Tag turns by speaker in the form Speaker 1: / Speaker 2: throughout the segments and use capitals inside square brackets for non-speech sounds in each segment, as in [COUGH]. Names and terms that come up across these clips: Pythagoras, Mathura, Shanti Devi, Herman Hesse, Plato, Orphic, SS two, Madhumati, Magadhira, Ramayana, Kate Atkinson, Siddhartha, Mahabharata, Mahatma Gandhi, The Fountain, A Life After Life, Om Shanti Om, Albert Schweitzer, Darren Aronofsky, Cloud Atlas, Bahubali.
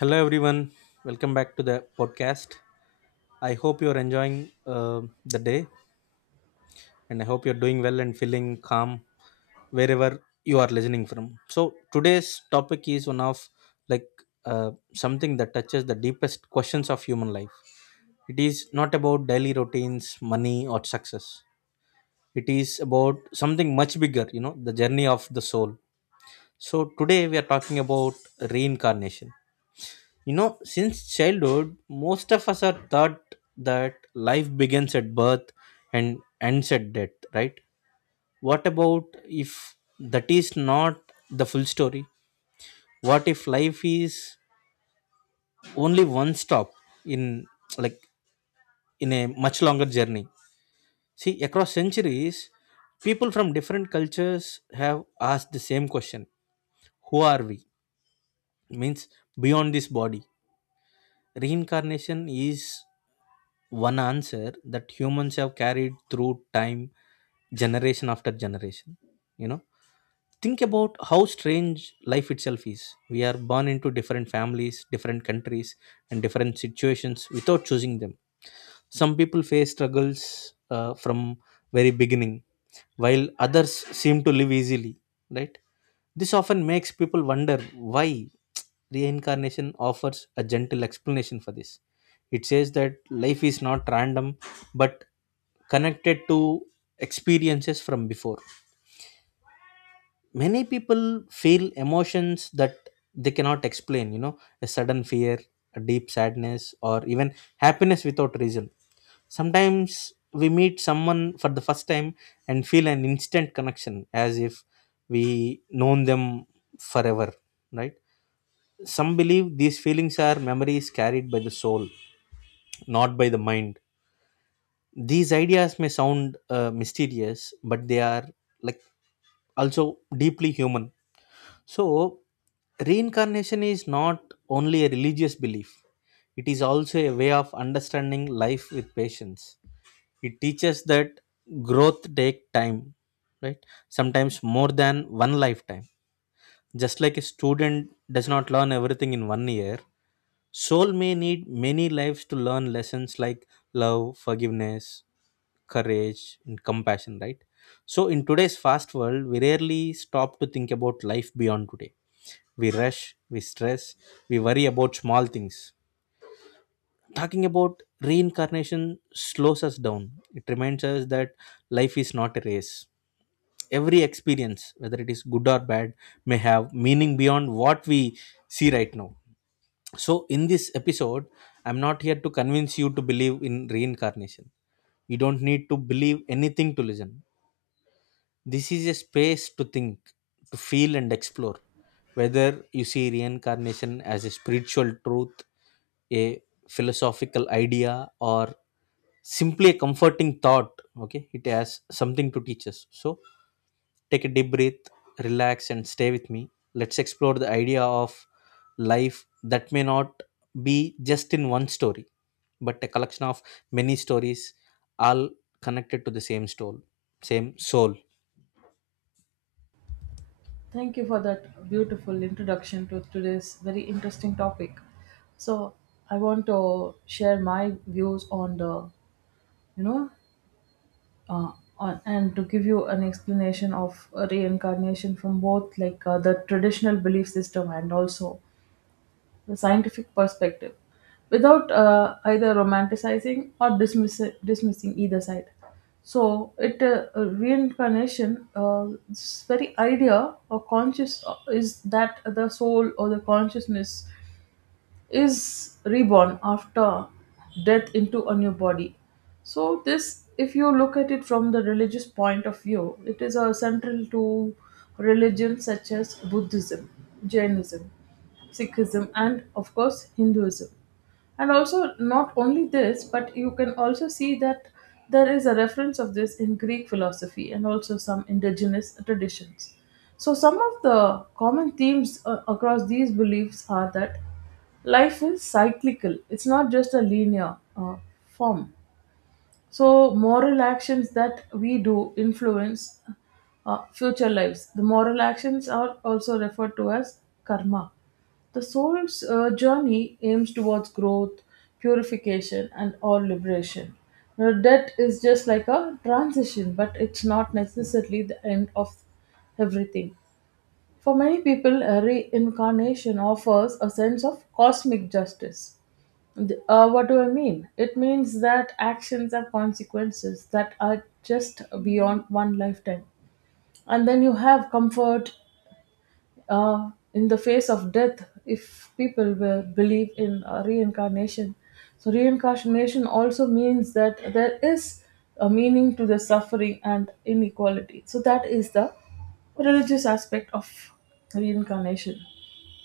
Speaker 1: Hello, everyone. Welcome back to the podcast. I hope you're enjoying the day and I hope you're doing well and feeling calm wherever you are listening from. So, today's topic is one of like something that touches the deepest questions of human life. It is not about daily routines, money, or success. It is about something much bigger, the journey of the soul. So, today we are talking about reincarnation. Since childhood, most of us are taught that life begins at birth and ends at death, right? What about if that is not the full story? What if life is only one stop in like in a much longer journey? See, across centuries, people from different cultures have asked the same question. Who are we? Means beyond this body. Reincarnation is one answer that humans have carried through time generation after generation you know think about how strange life itself is. We are born into different families, different countries, and different situations without choosing them. Some people face struggles from very beginning, while others seem to live easily, right? This often makes people wonder why. Reincarnation offers a gentle explanation for this. It says that life is not random but connected to experiences from before. Many people feel emotions that they cannot explain, a sudden fear, a deep sadness, or even happiness without reason. Sometimes we meet someone for the first time and feel an instant connection as if we known them forever, right? Some believe these feelings are memories carried by the soul, not by the mind. These ideas may sound mysterious, but they are like also deeply human. So, reincarnation is not only a religious belief, it is also a way of understanding life with patience. It teaches that growth take time, right? Sometimes more than one lifetime. Just like a student does not learn everything in 1 year, soul may need many lives to learn lessons like love, forgiveness, courage, and compassion, right? So, in today's fast world, we rarely stop to think about life beyond today. We rush, we stress, we worry about small things. Talking about reincarnation slows us down. It reminds us that life is not a race. Every experience, whether it is good or bad, may have meaning beyond what we see right now. So, in this episode, I'm not here to convince you to believe in reincarnation. You don't need to believe anything to listen. This is a space to think, to feel, and explore. Whether you see reincarnation as a spiritual truth, a philosophical idea, or simply a comforting thought, okay, it has something to teach us. So, take a deep breath, relax, and stay with me. Let's explore the idea of life that may not be just in one story, but a collection of many stories, all connected to the same soul. Same soul.
Speaker 2: Thank you for that beautiful introduction to today's very interesting topic. So, I want to share my views on the, you know, uh, on, and to give you an explanation of reincarnation from both the traditional belief system and also the scientific perspective without either romanticizing or dismissing either side. So, this very idea or conscious is that the soul or the consciousness is reborn after death into a new body. So, this, if you look at it from the religious point of view, it is central to religions such as Buddhism, Jainism, Sikhism, and of course, Hinduism. And also not only this, but you can also see that there is a reference of this in Greek philosophy and also some indigenous traditions. So some of the common themes across these beliefs are that life is cyclical, it's not just a linear form. So, moral actions that we do influence future lives. The moral actions are also referred to as karma. The soul's journey aims towards growth, purification, and all liberation. Now, death is just like a transition, but it's not necessarily the end of everything. For many people, a reincarnation offers a sense of cosmic justice. What do I mean? It means that actions have consequences that are just beyond one lifetime. And then you have comfort, in the face of death if people will believe in reincarnation. So reincarnation also means that there is a meaning to the suffering and inequality. So that is the religious aspect of reincarnation.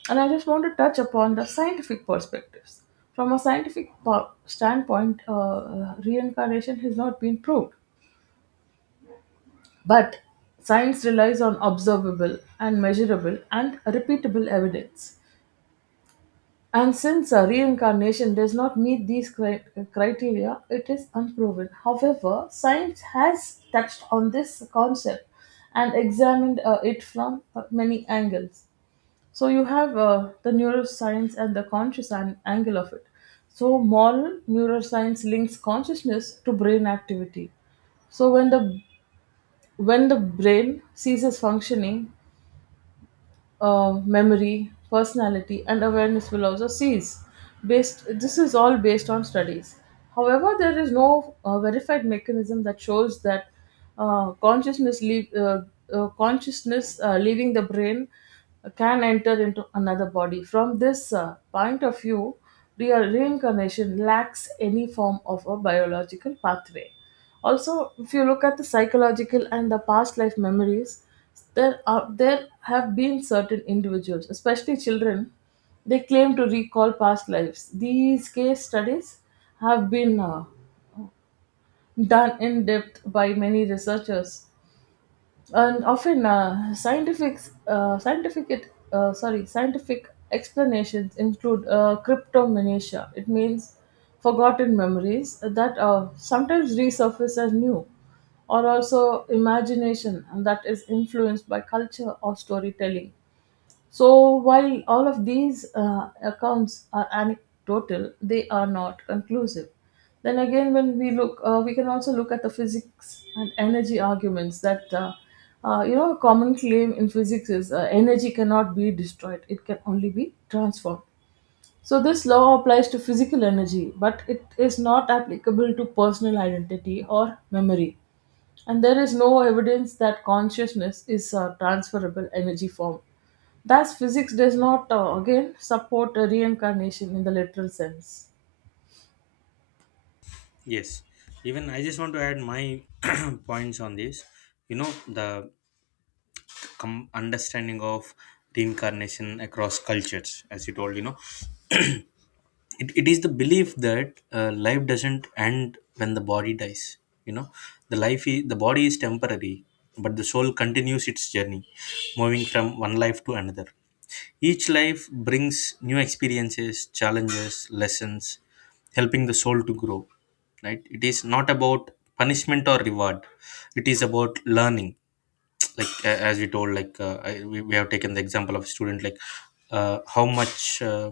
Speaker 2: And I just want to touch upon the scientific perspectives. From a standpoint, reincarnation has not been proved, but science relies on observable and measurable and repeatable evidence. And since reincarnation does not meet these criteria, it is unproven. However, science has touched on this concept and examined it from many angles. So, you have the neuroscience and the angle of it. So, moral neuroscience links consciousness to brain activity. So when the brain ceases functioning, memory, personality, and awareness will also cease. This is all based on studies. However, there is no verified mechanism that shows that uh, consciousness, leave, uh, consciousness leaving the brain can enter into another body. From this point of view, real reincarnation lacks any form of a biological pathway. Also, if you look at the psychological and the past life memories, there have been certain individuals, especially children, they claim to recall past lives. These case studies have been done in depth by many researchers, and often scientific explanations include cryptomnesia. It means forgotten memories that sometimes resurface as new, or also imagination, and that is influenced by culture or storytelling. So, while all of these accounts are anecdotal, they are not conclusive. Then again, when we look, we can also look at the physics and energy arguments that, you know, a common claim in physics is energy cannot be destroyed, it can only be transformed. So, this law applies to physical energy, but it is not applicable to personal identity or memory, and there is no evidence that consciousness is a transferable energy form. Thus, physics does not again support a reincarnation in the literal sense.
Speaker 1: Yes, even I just want to add my [CLEARS THROAT] points on this. You know, the understanding of reincarnation across cultures, as you told, [CLEARS THROAT] it, it is the belief that life doesn't end when the body dies. You know, the body is temporary, but the soul continues its journey, moving from one life to another. Each life brings new experiences, challenges, lessons, helping the soul to grow. Right? It is not about punishment or reward. It is about learning. [TSK] Like as we told, we have taken the example of a student, like how much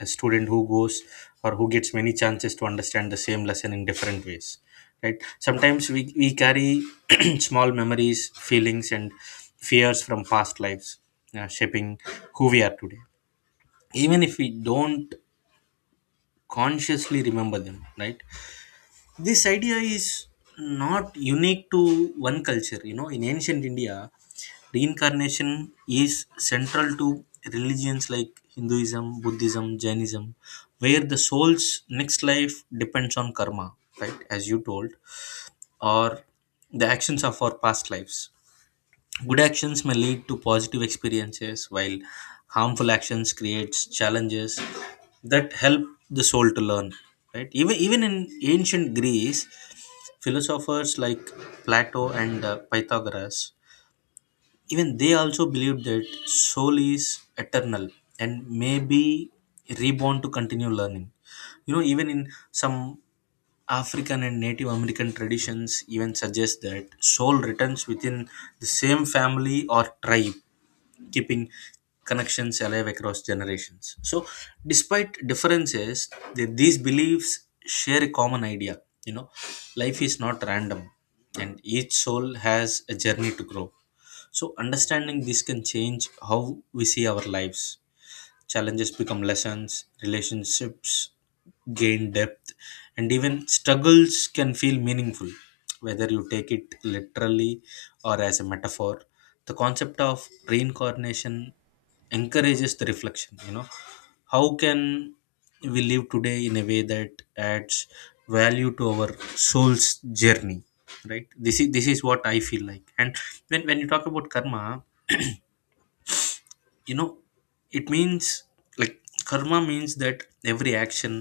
Speaker 1: a student who goes or who gets many chances to understand the same lesson in different ways. Right? Sometimes we carry [CLEARS THROAT] small memories, feelings, and fears from past lives, shaping who we are today even if we don't consciously remember them, right? This idea is not unique to one culture. You know, in ancient India, reincarnation is central to religions like Hinduism, Buddhism, Jainism, where the soul's next life depends on karma, right? As you told, or the actions of our past lives. Good actions may lead to positive experiences, while harmful actions creates challenges that help the soul to learn. Right? Even in ancient Greece, philosophers like Plato and Pythagoras, even they also believed that soul is eternal and may be reborn to continue learning. You know, even in some African and Native American traditions, even suggest that soul returns within the same family or tribe, keeping connections alive across generations. So, despite differences, these beliefs share a common idea. You know, life is not random, and each soul has a journey to grow. So, understanding this can change how we see our lives. Challenges become lessons, relationships gain depth, and even struggles can feel meaningful, whether you take it literally or as a metaphor. The concept of reincarnation encourages the reflection. How can we live today in a way that adds value to our soul's journey, right? This is what I feel like. And when you talk about karma, you know it means like karma means that every action,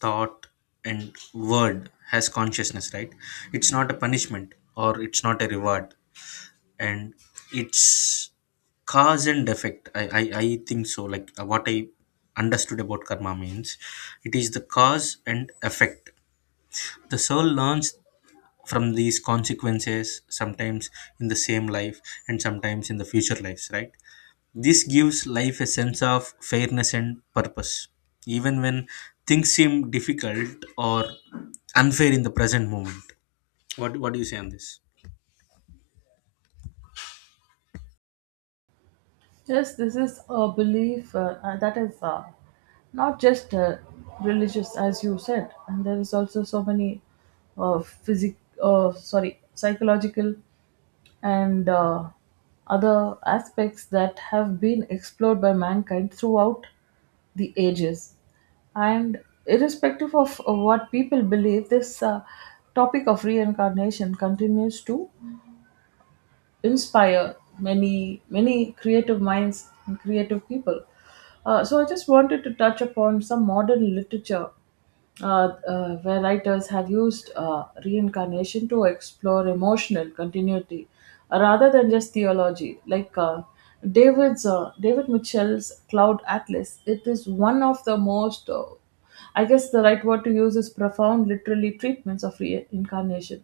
Speaker 1: thought, and word has consciousness, right? It's not a punishment or it's not a reward. And it's cause and effect. I think so, what I understood about karma means it is the cause and effect. The soul learns from these consequences, sometimes in the same life and sometimes in the future lives, right? This gives life a sense of fairness and purpose, even when things seem difficult or unfair in the present moment. What do you say on this?
Speaker 2: Yes, this is a belief that is not just religious, as you said, and there is also so many uh, physic, psychological and other aspects that have been explored by mankind throughout the ages. And irrespective of what people believe, this topic of reincarnation continues to inspire many creative minds and creative people. So I just wanted to touch upon some modern literature where writers have used reincarnation to explore emotional continuity rather than just theology. Like David Mitchell's Cloud Atlas, it is one of the most I guess the right word to use is profound, literally, treatments of reincarnation,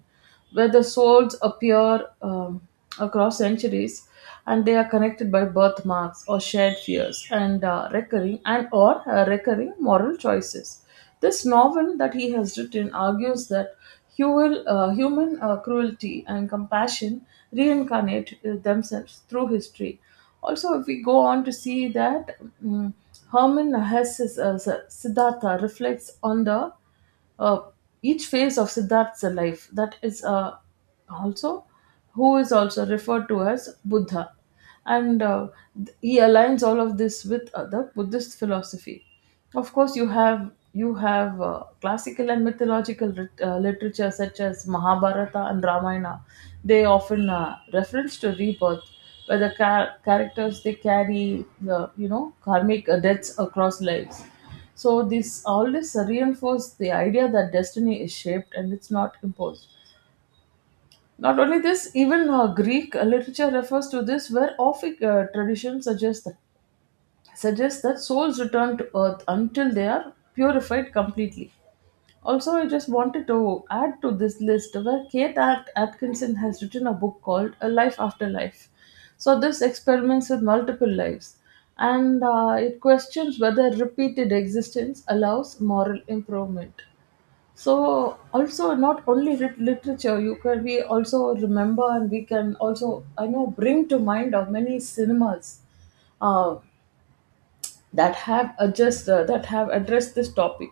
Speaker 2: where the souls appear across centuries and they are connected by birthmarks or shared fears and recurring and or recurring moral choices. This novel that he has written argues that human cruelty and compassion reincarnate themselves through history. Also, if we go on to see that mm Herman Hesse's Siddhartha reflects on the uh, each phase of Siddhartha's life. That is, also, who is also referred to as Buddha. And he aligns all of this with the Buddhist philosophy. Of course you have classical and mythological literature such as Mahabharata and Ramayana. They often reference to rebirth, where the characters they carry the, you know, karmic debts across lives. So this, all this reinforce the idea that destiny is shaped and it's not imposed. Not only this, even Greek literature refers to this, where Orphic tradition suggests that souls return to earth until they are purified completely. Also, I just wanted to add to this list where Kate Atkinson has written a book called A Life After Life. So, this experiments with multiple lives, and it questions whether repeated existence allows moral improvement. So also not only literature, you can we also remember and we can also, I know, bring to mind of many cinemas uh, that have addressed this topic.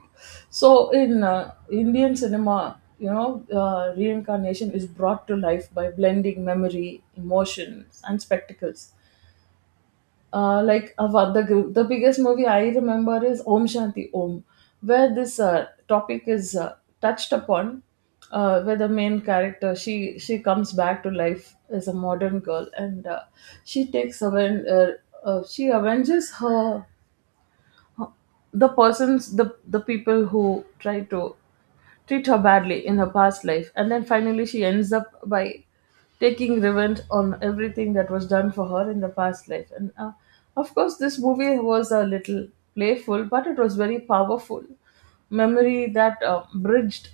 Speaker 2: So in Indian cinema, you know, reincarnation is brought to life by blending memory, emotions, and spectacles, like Ava, the biggest movie I remember is Om Shanti Om, where this topic is touched upon, where the main character she comes back to life as a modern girl, and she takes aven- uh, she avenges her the persons the people who try to treat her badly in her past life, and then finally she ends up by taking revenge on everything that was done for her in the past life. And of course, this movie was a little playful, but it was very powerful memory that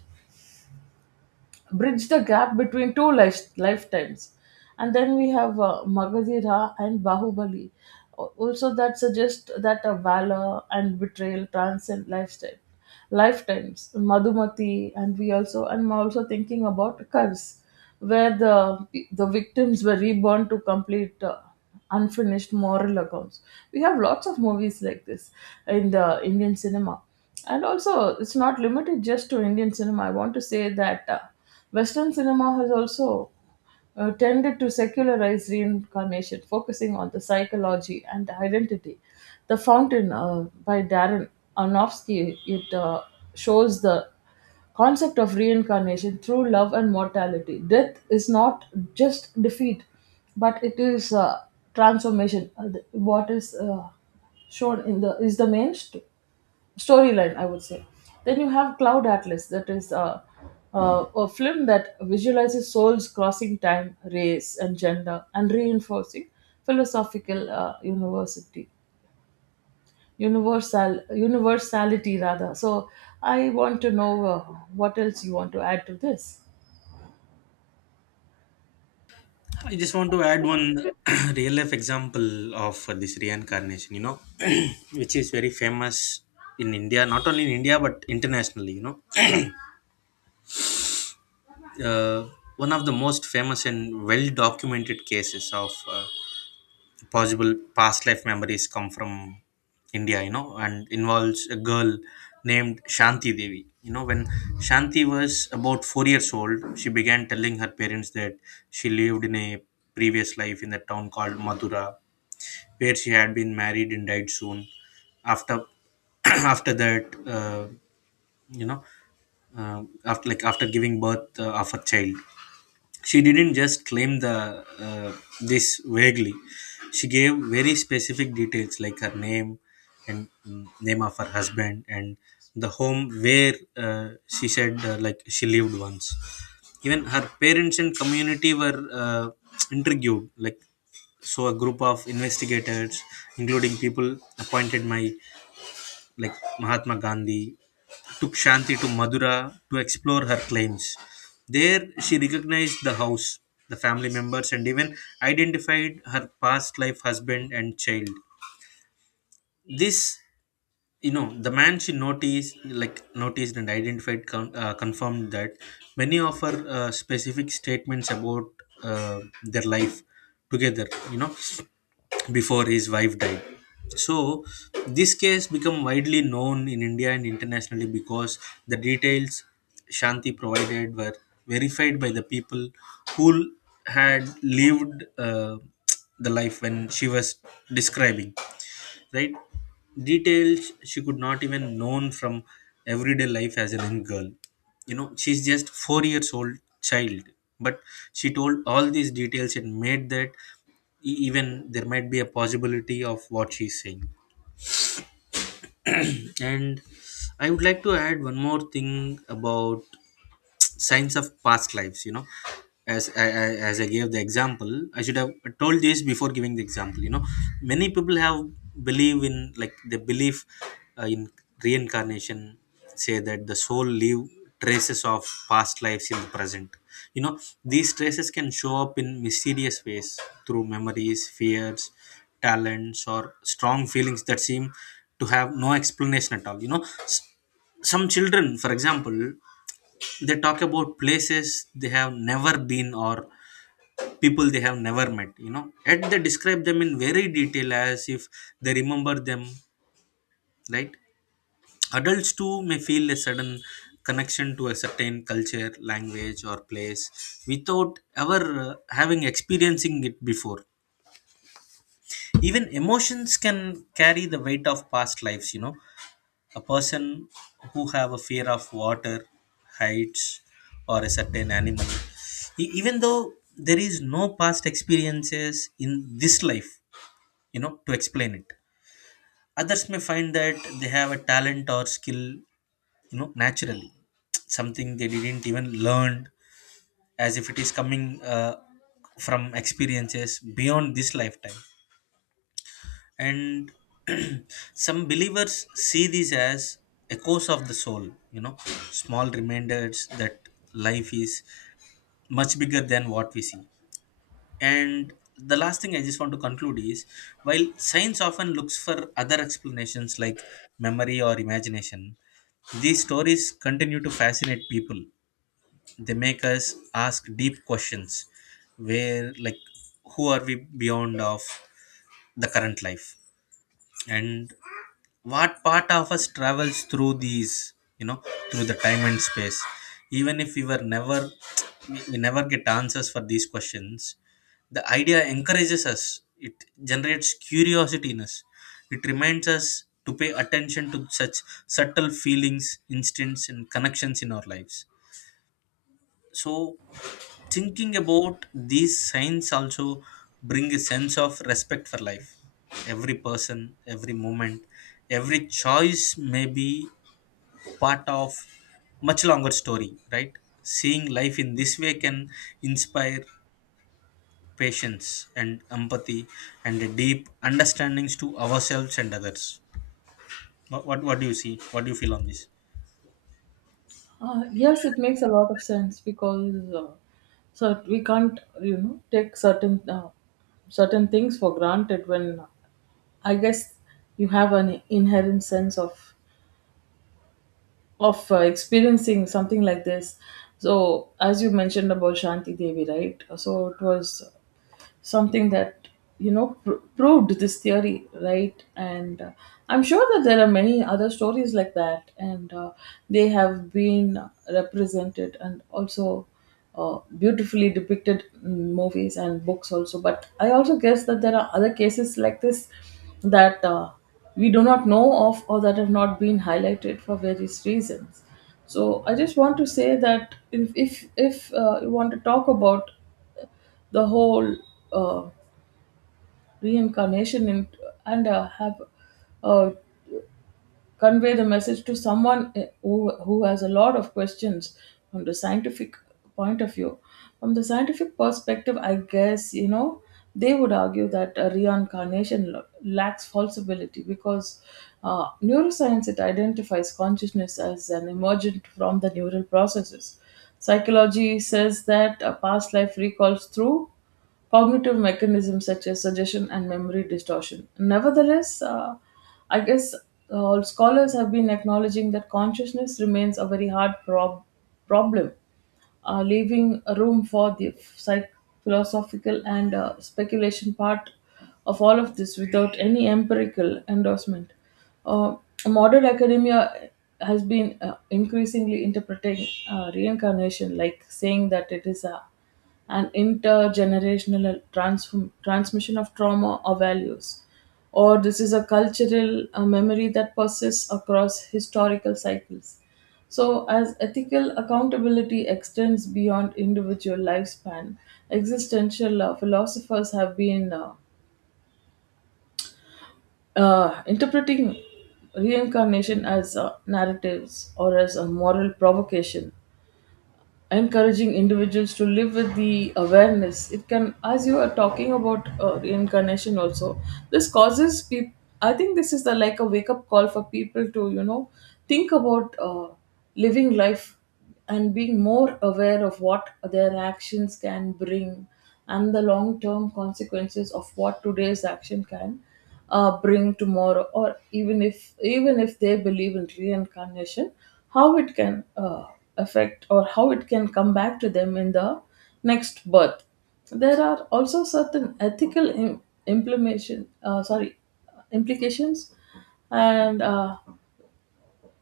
Speaker 2: bridge the gap between two lifetimes. And then we have Magadhira and Bahubali. Also, that suggests that a valor and betrayal transcend lifetimes. Madhumati, and we also, and I'm also thinking about Kars, where the victims were reborn to complete unfinished moral accounts. We have lots of movies like this in the Indian cinema. And also, it's not limited just to Indian cinema. I want to say that Western cinema has also tended to secularize reincarnation, focusing on the psychology and identity. The Fountain by Darren Aronofsky, it shows the concept of reincarnation through love and mortality. Death is not just defeat, but it is transformation. What is shown in the is the main storyline, I would say. Then you have Cloud Atlas, that is a film that visualizes souls crossing time, race, and gender, and reinforcing philosophical university universal universality rather. So I want to know what else you want to add to this.
Speaker 1: I just want to add one [CLEARS THROAT] real life example of this reincarnation, [CLEARS THROAT] which is very famous in India, not only in India but internationally. Uh, one of the most famous and well documented cases of possible past life memories come from India, and involves a girl named Shanti Devi. When Shanti was about 4 years old, she began telling her parents that she lived in a previous life in the town called Mathura, where she had been married and died soon after. [CLEARS THROAT] After that, uh, you know uh, after giving birth of a child, she didn't just claim the uh, this vaguely. She gave very specific details like her name and name of her husband and the home where she said she lived once. Even her parents and community were intrigued. So a group of investigators, including people appointed by like Mahatma Gandhi, took Shanti to Madura to explore her claims. There, she recognized the house, the family members, and even identified her past life husband and child. This. The man she noticed and identified, confirmed that many of her specific statements about their life together, before his wife died. So this case become widely known in India and internationally because the details Shanti provided were verified by the people who had lived the life when she was describing, right? Details she could not even known from everyday life as a young girl. She's just 4 years old child, but she told all these details and made that even there might be a possibility of what she's saying. And I would like to add one more thing about signs of past lives. You know, as I, I, as I gave the example, I should have told this before giving the example. You know, many people have believe in like they believe in reincarnation, say that the soul leave traces of past lives in the present. You know, these traces can show up in mysterious ways through memories, fears, talents, or strong feelings that seem to have no explanation at all. You know, some children, for example, they talk about places they have never been or people they have never met. Yet they describe them in very detail as if they remember them, right? Adults too may feel a sudden connection to a certain culture, language, or place without ever uh, having experiencing it before. Even emotions can carry the weight of past lives. A person who have a fear of water, heights, or a certain animal, even though there is no past experiences in this life to explain it. Others may find that they have a talent or skill, naturally, something they didn't even learn, as if it is coming from experiences beyond this lifetime. And [CLEARS THROAT] some believers see these as echoes of the soul, small reminders that life is much bigger than what we see. And the last thing I just want to conclude is, while science often looks for other explanations like memory or imagination, these stories continue to fascinate people. They make us ask deep questions. Where like Who are we beyond of the current life, and what part of us travels you know through the time and space? Even if we never get answers for these questions, the idea encourages us. It generates curiosity in us. It reminds us to pay attention to such subtle feelings, instincts, and connections in our lives. So thinking about these signs also bring a sense of respect for life. Every person, every moment, every choice may be part of much longer story, right? Seeing life in this way can inspire patience and empathy and a deep understandings to ourselves and others. What do you see? What do you feel on this?
Speaker 2: Yes, it makes a lot of sense because so we can't, you know, take certain certain things for granted when, I guess, you have an inherent sense of experiencing something like this. So as you mentioned about Shanti Devi, right? So it was something that, you know, proved this theory right, and I'm sure that there are many other stories like that, and they have been represented and also beautifully depicted in movies and books also. But I also guess that there are other cases like this that we do not know of, or that have not been highlighted for various reasons. So I just want to say that if you want to talk about the whole uh, reincarnation in, and have uh, convey the message to someone, who has a lot of questions from the scientific point of view. From the scientific perspective, I guess, you know, they would argue that reincarnation lacks falsibility because neuroscience, it identifies consciousness as an emergent from the neural processes. Psychology says that a past life recalls through cognitive mechanisms such as suggestion and memory distortion. Nevertheless, I guess scholars have been acknowledging that consciousness remains a very hard problem, leaving room for the philosophical and speculation part of all of this without any empirical endorsement. Uh, modern academia has been increasingly interpreting reincarnation, like saying that it is an intergenerational transmission of trauma or values, or this is a cultural memory that persists across historical cycles. So, as ethical accountability extends beyond individual lifespan, existential philosophers have been interpreting reincarnation as narratives or as a moral provocation encouraging individuals to live with the awareness it can. As you are talking about reincarnation also, this causes people, I think this is the like a wake up call for people to think about living life and being more aware of what their actions can bring, and the long term consequences of what today's action can bring tomorrow. Or even if they believe in reincarnation, how it can affect, or how it can come back to them in the next birth. There are also certain ethical im- implementation sorry implications. And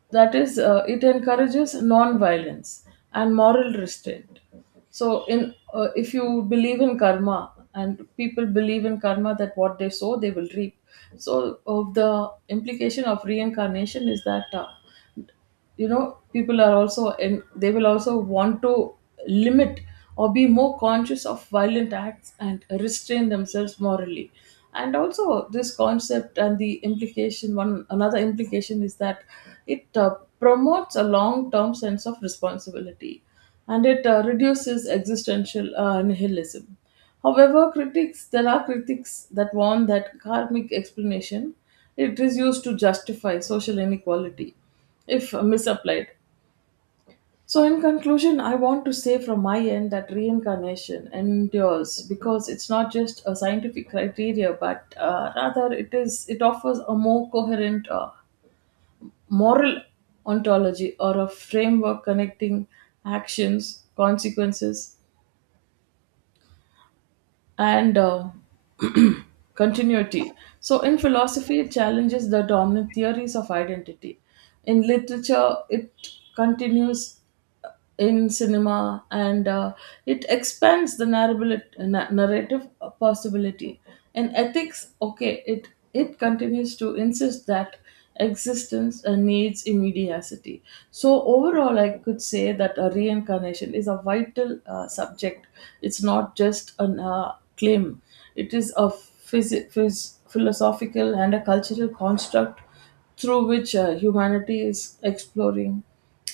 Speaker 2: that is, it encourages non-violence and moral restraint. So in if you believe in karma, and people believe in karma, that what they sow they will reap. So the implication of reincarnation is that, uh, people are also, and they will also want to limit or be more conscious of violent acts and restrain themselves morally. And also this concept, and the implication one another implication is that it promotes a long term sense of responsibility, and it reduces existential nihilism. However, critics there are critics that warn that karmic explanation, it is used to justify social inequality if misapplied. So, in conclusion, I want to say from my end that reincarnation endures because it's not just a scientific criteria, but rather it offers a more coherent moral ontology, or a framework connecting actions, consequences, and [CLEARS THROAT] continuity. So, in philosophy, it challenges the dominant theories of identity. In literature, it continues. In cinema and it expands the narrative possibility. In ethics, okay, it continues to insist that existence needs immediacy. So, overall, I could say that a reincarnation is a vital subject. It's not just an claim, it is a philosophical and a cultural construct through which humanity is exploring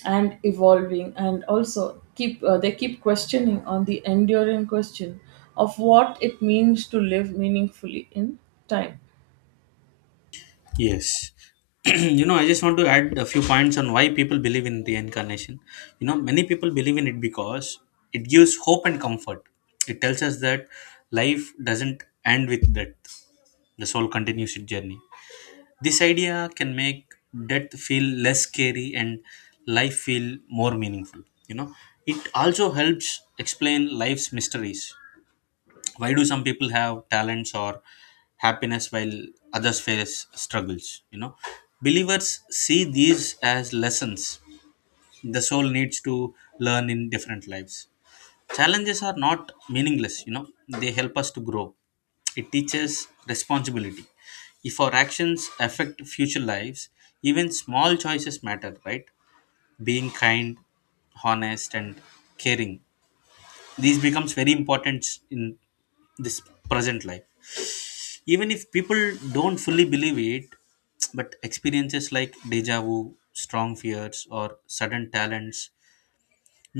Speaker 2: and evolving, and also keep they keep questioning on the enduring question of what it means to live meaningfully in time.
Speaker 1: Yes. [CLEARS THROAT] I just want to add a few points on why people believe in reincarnation. You know, many people believe in it because it gives hope and comfort. It tells us that life doesn't end with death, the soul continues its journey. This idea can make death feel less scary and life feel more meaningful. You know, it also helps explain life's mysteries. Why do some people have talents or happiness while others face struggles you know believers see these as lessons the soul needs to learn in different lives. Challenges are not meaningless. They help us to grow. It teaches responsibility. If our actions affect future lives, even small choices matter, right? Being kind, honest, and caring, these becomes very important in this present life. Even if people don't fully believe it, but experiences like deja vu, strong fears, or sudden talents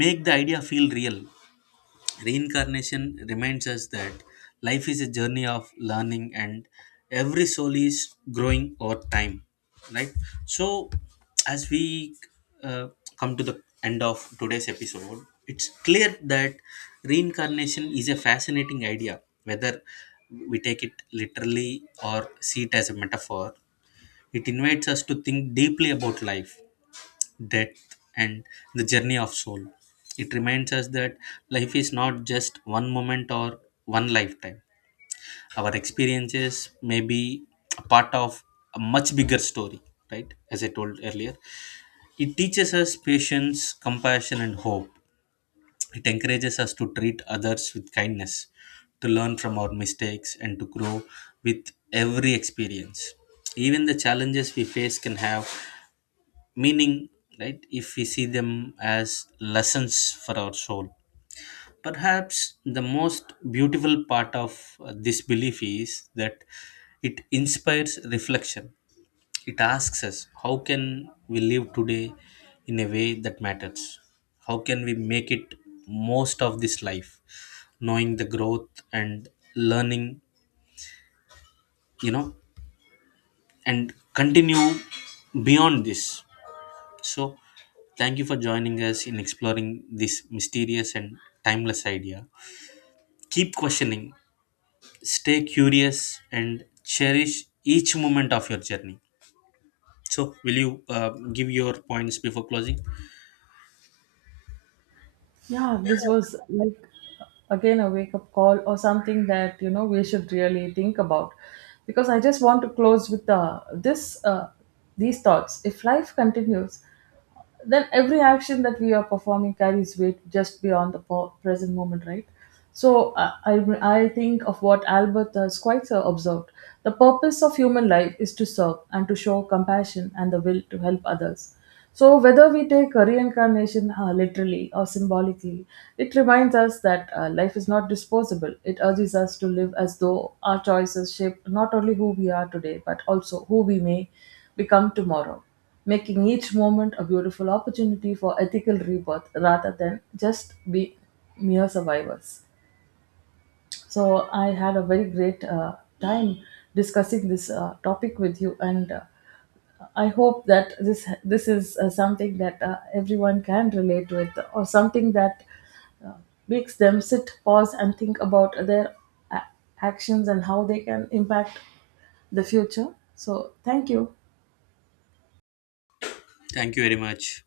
Speaker 1: make the idea feel real. Reincarnation reminds us that life is a journey of learning and every soul is growing over time, right? So, as we uh, come to the end of today's episode, it's clear that reincarnation is a fascinating idea, whether we take it literally or see it as a metaphor. It invites us to think deeply about life depth, and the journey of soul. It reminds us that life is not just one moment or one lifetime. Our experiences may be a part of a much bigger story, right? As I told earlier, it teaches us patience, compassion, and hope. It encourages us to treat others with kindness, to learn from our mistakes, and to grow with every experience. Even the challenges we face can have meaning, right? If we see them as lessons for our soul, perhaps the most beautiful part of this belief is that it inspires reflection. It asks us, how can we live today in a way that matters? How can we make it most of this life, knowing the growth and learning, you know, and continue beyond this. So, thank you for joining us in exploring this mysterious and timeless idea. Keep questioning, stay curious, and cherish each moment of your journey. So, will you give your points before closing?
Speaker 2: Yeah, this was like again a wake up call, or something that you know we should really think about. Because I just want to close with this these thoughts. If life continues, then every action that we are performing carries weight just beyond the present moment, right? So I think of what Albert Schweitzer observed. The purpose of human life is to serve and to show compassion and the will to help others. So whether we take a reincarnation literally or symbolically, it reminds us that life is not disposable. It urges us to live as though our choices shape not only who we are today, but also who we may become tomorrow, making each moment a beautiful opportunity for ethical rebirth rather than just be mere survivors. So I had a very great time discussing this topic with you, and I hope that this is something that everyone can relate with, or something that uh, makes them sit, pause, and think about their a- actions, and how they can impact the future. So thank you.
Speaker 1: Thank you very much.